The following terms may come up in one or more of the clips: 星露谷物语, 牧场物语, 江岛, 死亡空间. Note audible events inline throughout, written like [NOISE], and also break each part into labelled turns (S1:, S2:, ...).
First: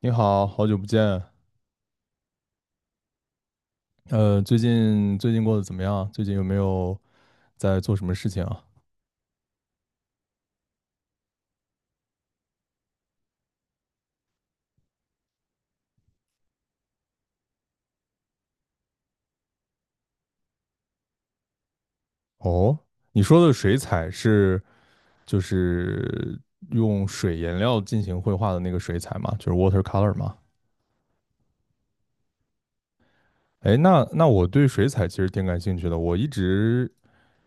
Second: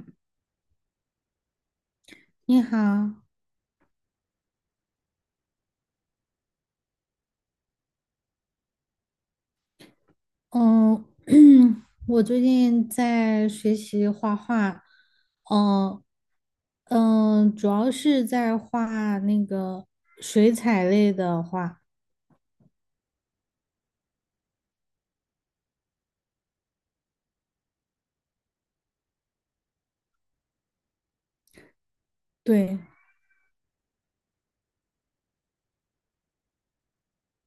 S1: 你好，好久不见。
S2: 你好，
S1: 最近过得怎么样？最近有没有在做什么事情啊？
S2: 嗯，[CLEARS THROAT] 我最近在学习画画，嗯主要是在画那个水彩类的画，
S1: 哦，你说的水彩是就是用水颜料进行绘画的那个水彩吗？就是 watercolor 吗？
S2: 对。
S1: 哎，那我对水彩其实挺感兴趣的，我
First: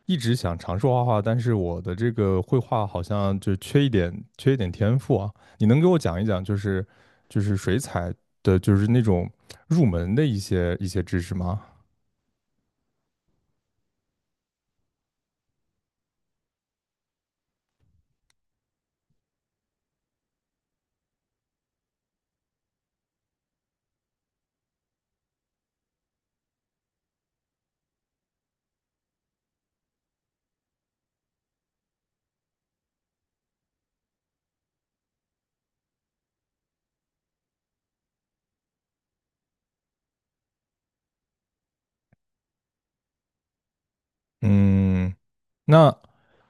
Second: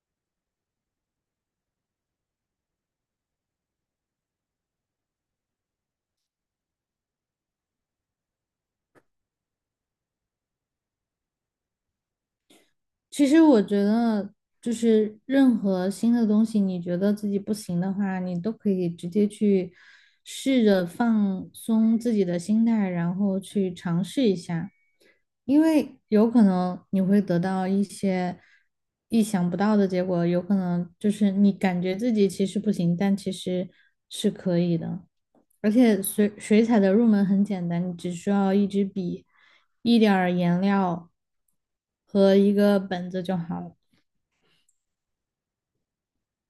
S1: 一直想尝试画画，但是我的这个绘画好像就缺一点天赋啊。你能给我讲一讲，就是水彩的，就是那种入门的一些知识吗？
S2: 其实我觉得，就是任何新的东西，你觉得自己不行的话，你都可以直接去试着放松自己的心态，然后去尝试一下，因为有可能你会得到一些意想不到的结果，有可能就是你感觉自己其实不行，但其实是可以的。而且水彩的入门很简单，你只需要一支笔、一点儿颜料和一个本子就好了。
S1: 嗯，那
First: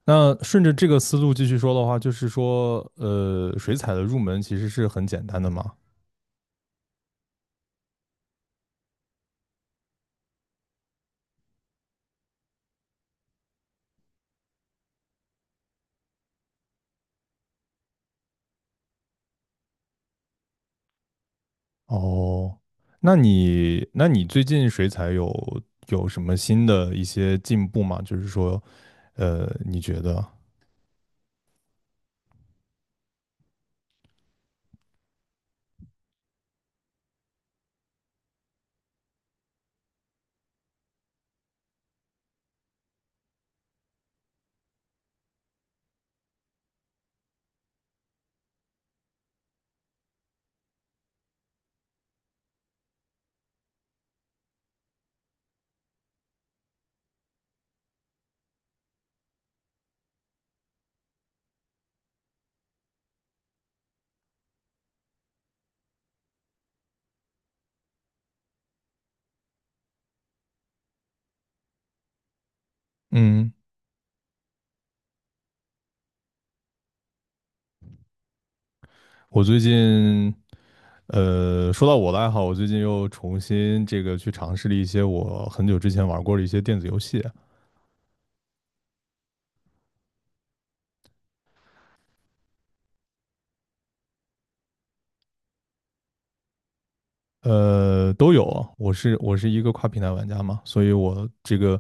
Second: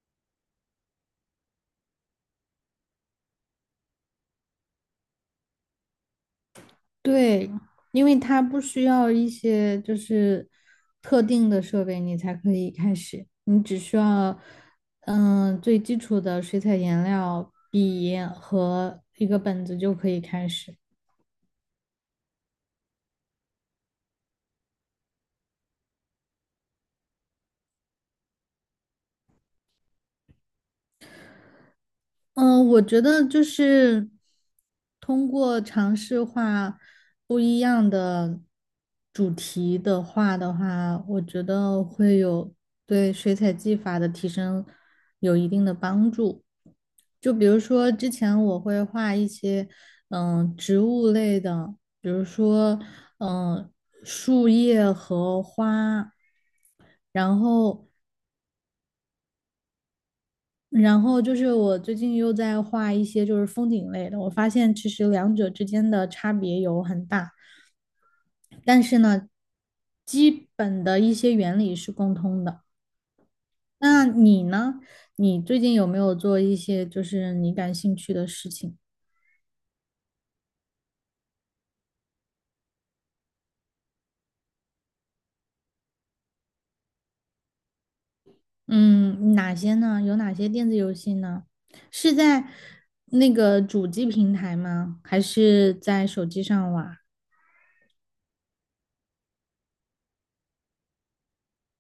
S1: 顺着这个思路继续说的话，就是说，水彩的入门其实是很简单的嘛。
S2: 对，因为它不需要一些就是特定的设备，你才可以开始。你只需要，最基础的水彩颜料、笔和一个本子就可以开始。
S1: 哦，那你最近水彩有什么新的一些进步吗？就是说，呃，你觉得？
S2: 嗯，我觉得就是通过尝试画不一样的主题的画的话，我觉得会有对水彩技法的提升有一定的帮助。就比如说之前我会画一些植物类的，比如说嗯树叶和花，然后然后就是我最近又在画一些就是风景类的，我发现其实两者之间的差别有很大，但是呢，基本的一些原理是共通的。
S1: 嗯，
S2: 那你呢？你最近有没有做一些就是你感兴趣的事情？
S1: 我最近，呃，说到我的爱好，我最近又重新这个去尝试了一些我很久之前玩过的一些电子游戏。
S2: 嗯，哪些呢？有哪些电子游戏呢？是在那个主机平台吗？还是在手机上玩？
S1: 呃，都有啊我是一个跨平台玩家嘛，所以我这个，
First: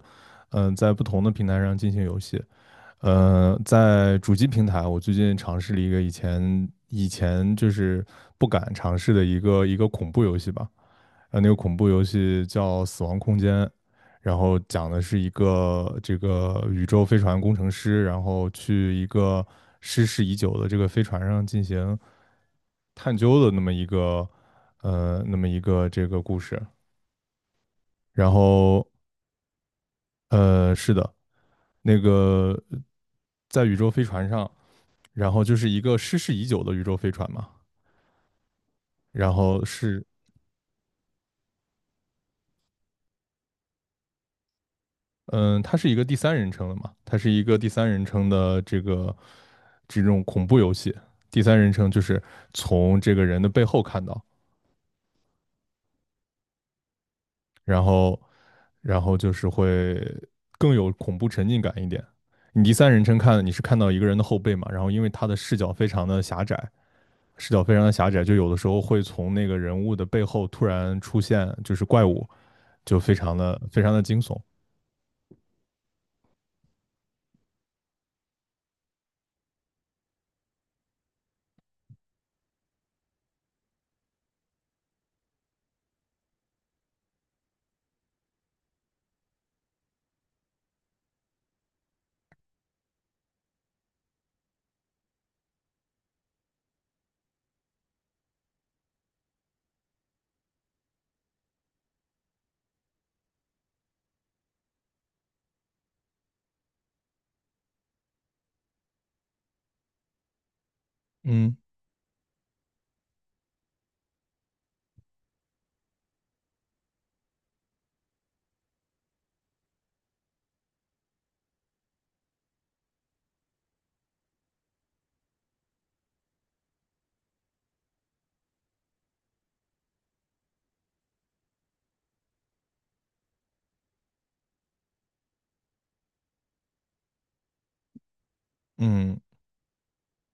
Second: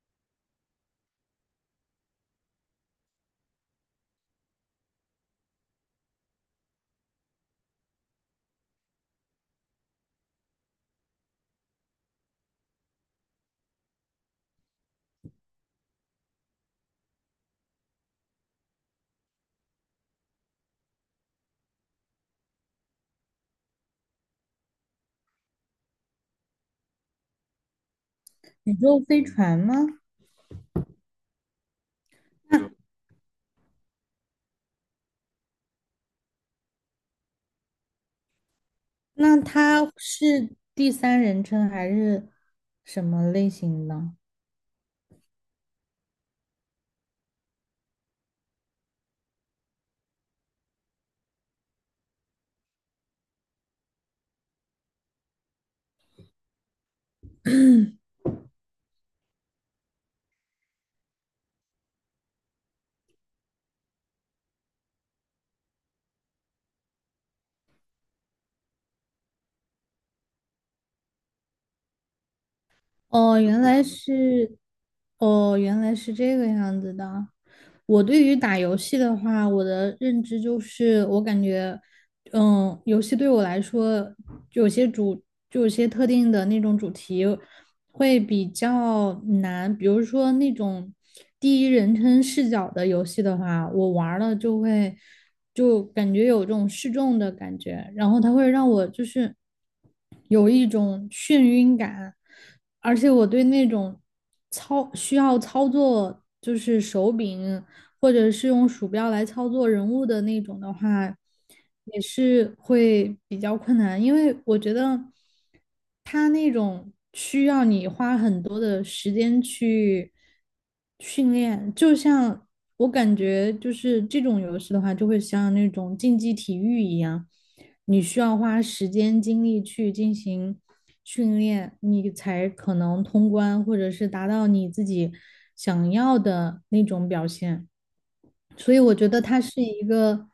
S1: 嗯、在不同的平台上进行游戏。呃，在主机平台，我最近尝试了一个以前就是不敢尝试的一个恐怖游戏吧。呃，那个恐怖游戏叫《死亡空间》，然后讲的是一个这个宇宙飞船工程师，然后去一个失事已久的这个飞船上进行探究的那么一个那么一个这个故事。然
S2: 宇
S1: 后
S2: 宙飞船吗？
S1: 呃是的，那
S2: [LAUGHS]
S1: 个
S2: 那
S1: 在宇宙飞船上，然后就是一个失事已久的宇宙飞船嘛，然后
S2: 他
S1: 是
S2: 是第三人称还是什么类型的？
S1: 它是一个第三人称的嘛，它是一个第三人称的这个这种恐怖游戏。第三人称就是从这个人的背后看到，然后就是会更有恐怖沉浸感一点。你第三人称看，你是看到一个人的后背嘛，然后因为他的视角非常的狭窄，视角非常的狭窄，就有的时候会从那个人物的背后突然出现就是怪物，就
S2: 哦，原
S1: 非
S2: 来
S1: 常的惊悚。
S2: 是，哦，原来是这个样子的。我对于打游戏的话，我的认知就是，我感觉，游戏对我来说，有些主，就有些特定的那种主题，会比较难，比如说那种第一人称视角的游戏的话，我玩儿了就感觉有这种失重的感觉，然后它会让我就是有一种眩晕感，而且我对那种需要操作就是手柄或者是用鼠标来操作人物的那种的话，
S1: 嗯。
S2: 也是会比较困难，因为我觉得它那种需要你花很多的时间去训练，就像我感觉就是这种游戏的话，就会像那种竞技体育一样，你需要花时间精力去进行。训练，你才可能通关，或者是达到你自己想要的那种表现。所以我觉
S1: 嗯。
S2: 得它是一个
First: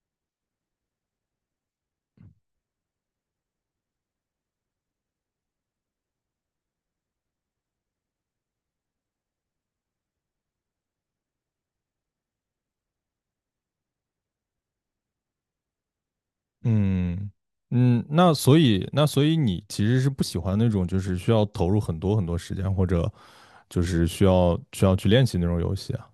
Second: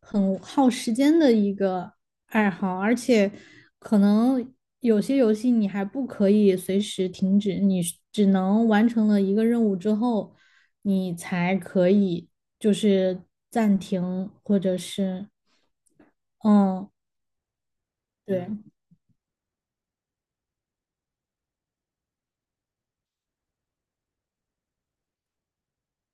S2: 很耗时间的一个爱好，而且可能有些游戏你还不可以随时停止，你只能完成了一个任务之后，你才可以就是暂停或者是嗯，
S1: 嗯，嗯，那
S2: 对，
S1: 所以你其实是不喜欢那种就是需要投入很多时间或者就是需要去练习那种游戏。啊？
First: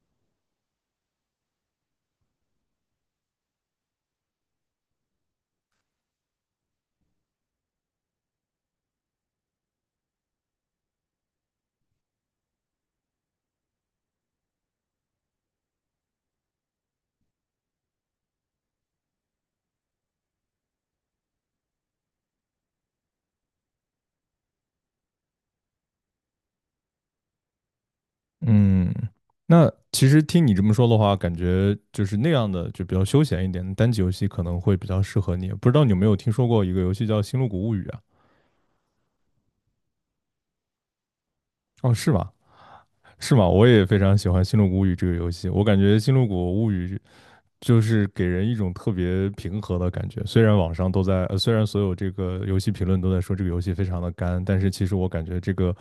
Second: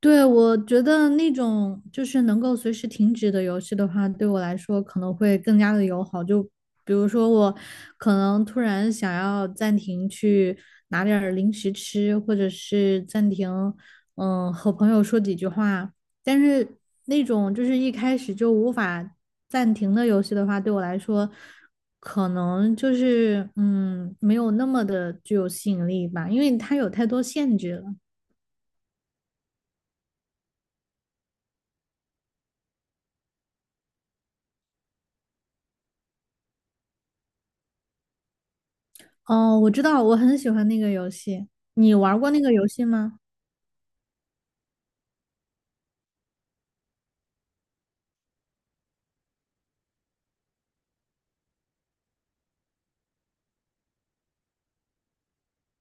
S2: 对。我觉得那种就是能够随时停止的游戏的话，对我来说可能会更加的友好。就比如说我可能突然想要暂停去拿点儿零食吃，或者是暂停，和朋友说几句话。但是那种就是一开始就无法暂停的游戏的话，对我来说可能就是没有那么的具有吸引力吧，因为它有太多限制了。
S1: 嗯，那其实听你这么说的话，感觉就是那样的，就比较休闲一点的单机游戏可能会比较适合你。不知道你有没有听说过一个游戏叫《星露谷物语》啊？
S2: 哦，我知道，我很喜欢那个游戏。
S1: 哦，
S2: 你
S1: 是
S2: 玩
S1: 吗？
S2: 过那个游戏吗？
S1: 是吗？我也非常喜欢《星露谷物语》这个游戏，我感觉《星露谷物语》就是给人一种特别平和的感觉。虽然网上都在，虽然所有这个游戏评论都在说这个游戏非常的干，但是其实我感觉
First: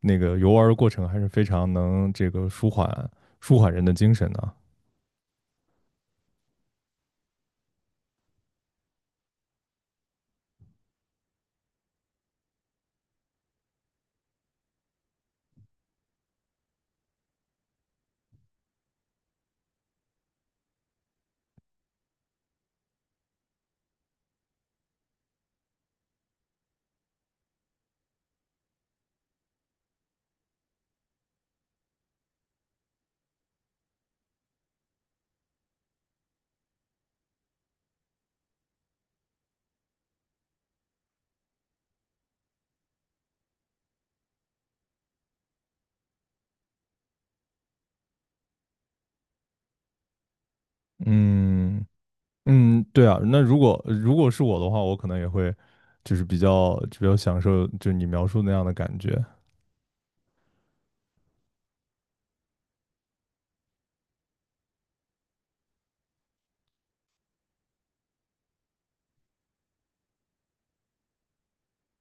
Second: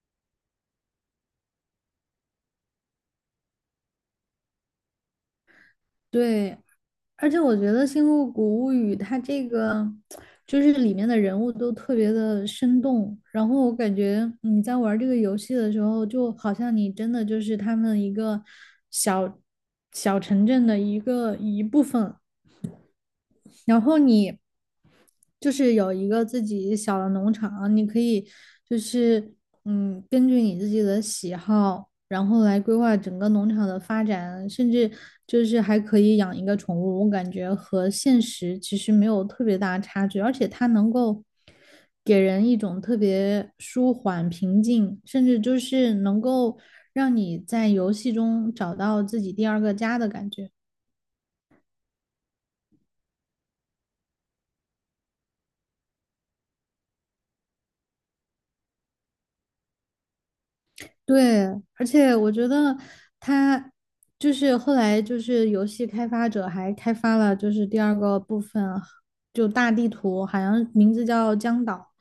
S1: 那个游玩的过程还是非常能这个舒缓人的精神的。
S2: 对，而且我觉得《星露谷物语》它这个就是里面的人物都特别的生动，然后我感觉你在玩这个游戏的时候，就好像你真的就是他们一个小小城镇的一部分，然后你。就是有一个自己小的农场，你可以就是根据你自己的喜好，然后来规划整个农场的发展，甚至就是还可以养一个宠物，我感觉和现实其实没有特别大的差距，而且它能够给人一种特别舒缓、平静，甚至就是能够让你在游戏中找到自己第二个家的感觉。
S1: 嗯。嗯，对啊，那如果是我的话，我可能也会就是比较就比较享受，就你描述那样的感觉。
S2: 对，而且我觉得他就是后来就是游戏开发者还开发了就是第二个部分，就大地图，好像名字叫江岛，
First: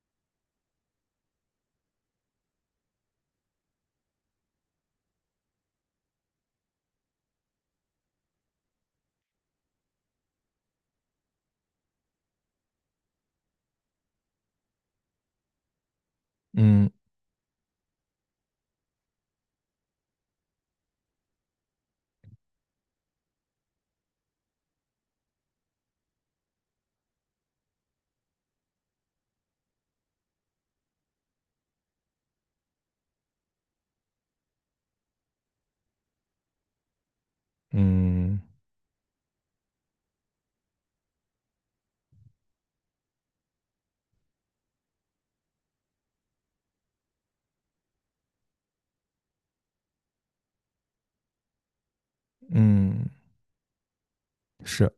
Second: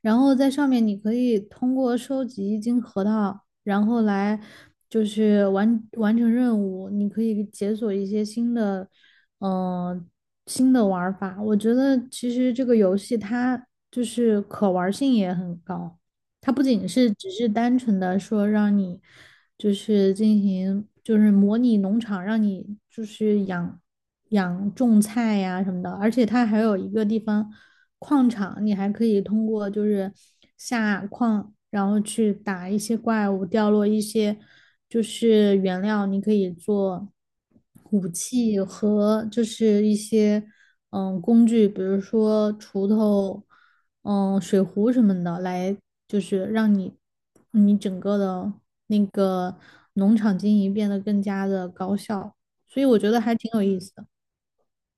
S2: 然后在上面你可以通过收集金核桃，然后来就是完成任务，你可以解锁一些新的，嗯、新的玩法。我觉得其实这个游戏它就是可玩性也很高。它不仅
S1: 嗯。
S2: 是只是单纯的说让你就是进行就是模拟农场，让你就是养种菜呀什么的，而且它还有一个地方矿场，你还可以通过就是下矿，然后去打一些怪物，掉落一些就是原料，你可以做。武
S1: 嗯。
S2: 器和就是一些工具，比如说锄头、水壶什么的，来就是让你整个的那个农场经营变得更加的高效，所以我
S1: 嗯，
S2: 觉得还挺有意思的。
S1: 是。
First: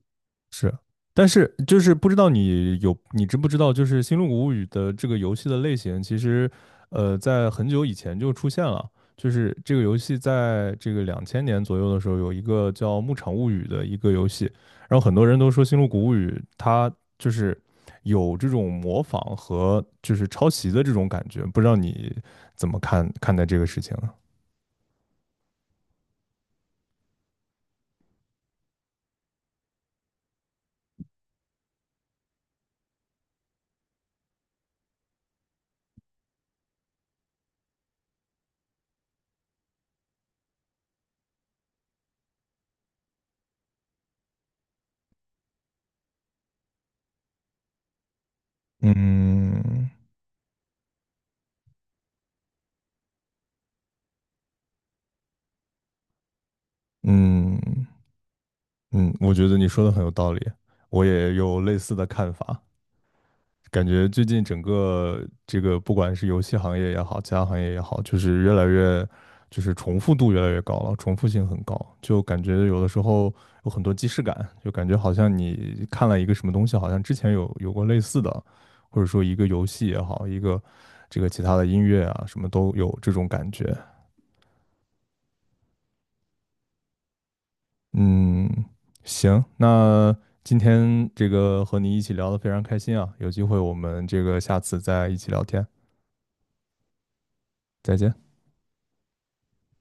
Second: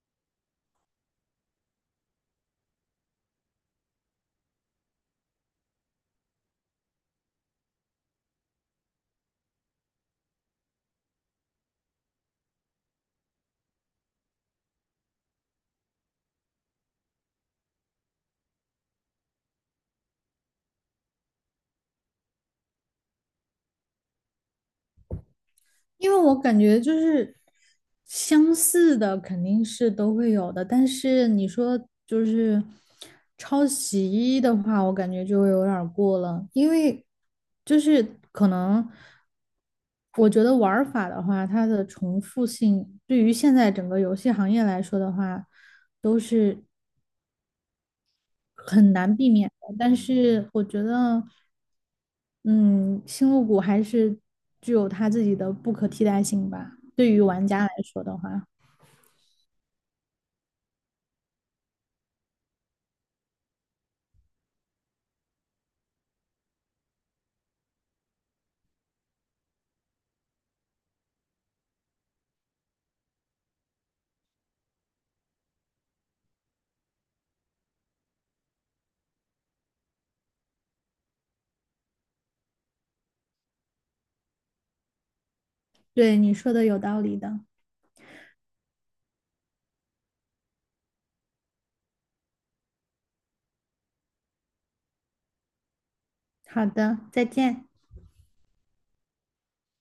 S1: 是，但是就是不知道你知不知道，就是《星露谷物语》的这个游戏的类型，其实在很久以前就出现了。就是这个游戏在这个两千年左右的时候，有一个叫《牧场物语》的一个游戏，然后很多人都说《星露谷物语》它就是有这种模仿和就是抄袭的这种感觉，不知道你怎么看看待这个事情呢？
S2: 因为我感觉就是相似的肯定是都会有的，但是你说就是抄袭的话，我感觉就有点儿过了，因为就是可能我觉得玩儿法的话，它的重复性对于现在整个游戏行业来说的话，都是很难避免的。
S1: 嗯。
S2: 但是我觉得，嗯，星露谷还是具有它自己的不可替代性吧。对于玩家来
S1: 嗯。
S2: 说的话，
S1: 嗯，我觉得你说的很有道理，我也有类似的看法。感觉最近整个这个，不管是游戏行业也好，其他行业也好，就是越来越，就是重复度越来越高了，重复性很高，就感觉有的时候有很多既视感，就感觉好像你看了一个什么东西，好像之前有过类似的，或者说一个游戏也好，一个这个其他的音乐啊，什么都有这种感觉。
S2: 对你说的有道理的。
S1: 嗯，行，那今天这个和你一起聊的非常开心啊，有机会我们这个下次再一起聊天，
S2: 好的，再见。
S1: 再见。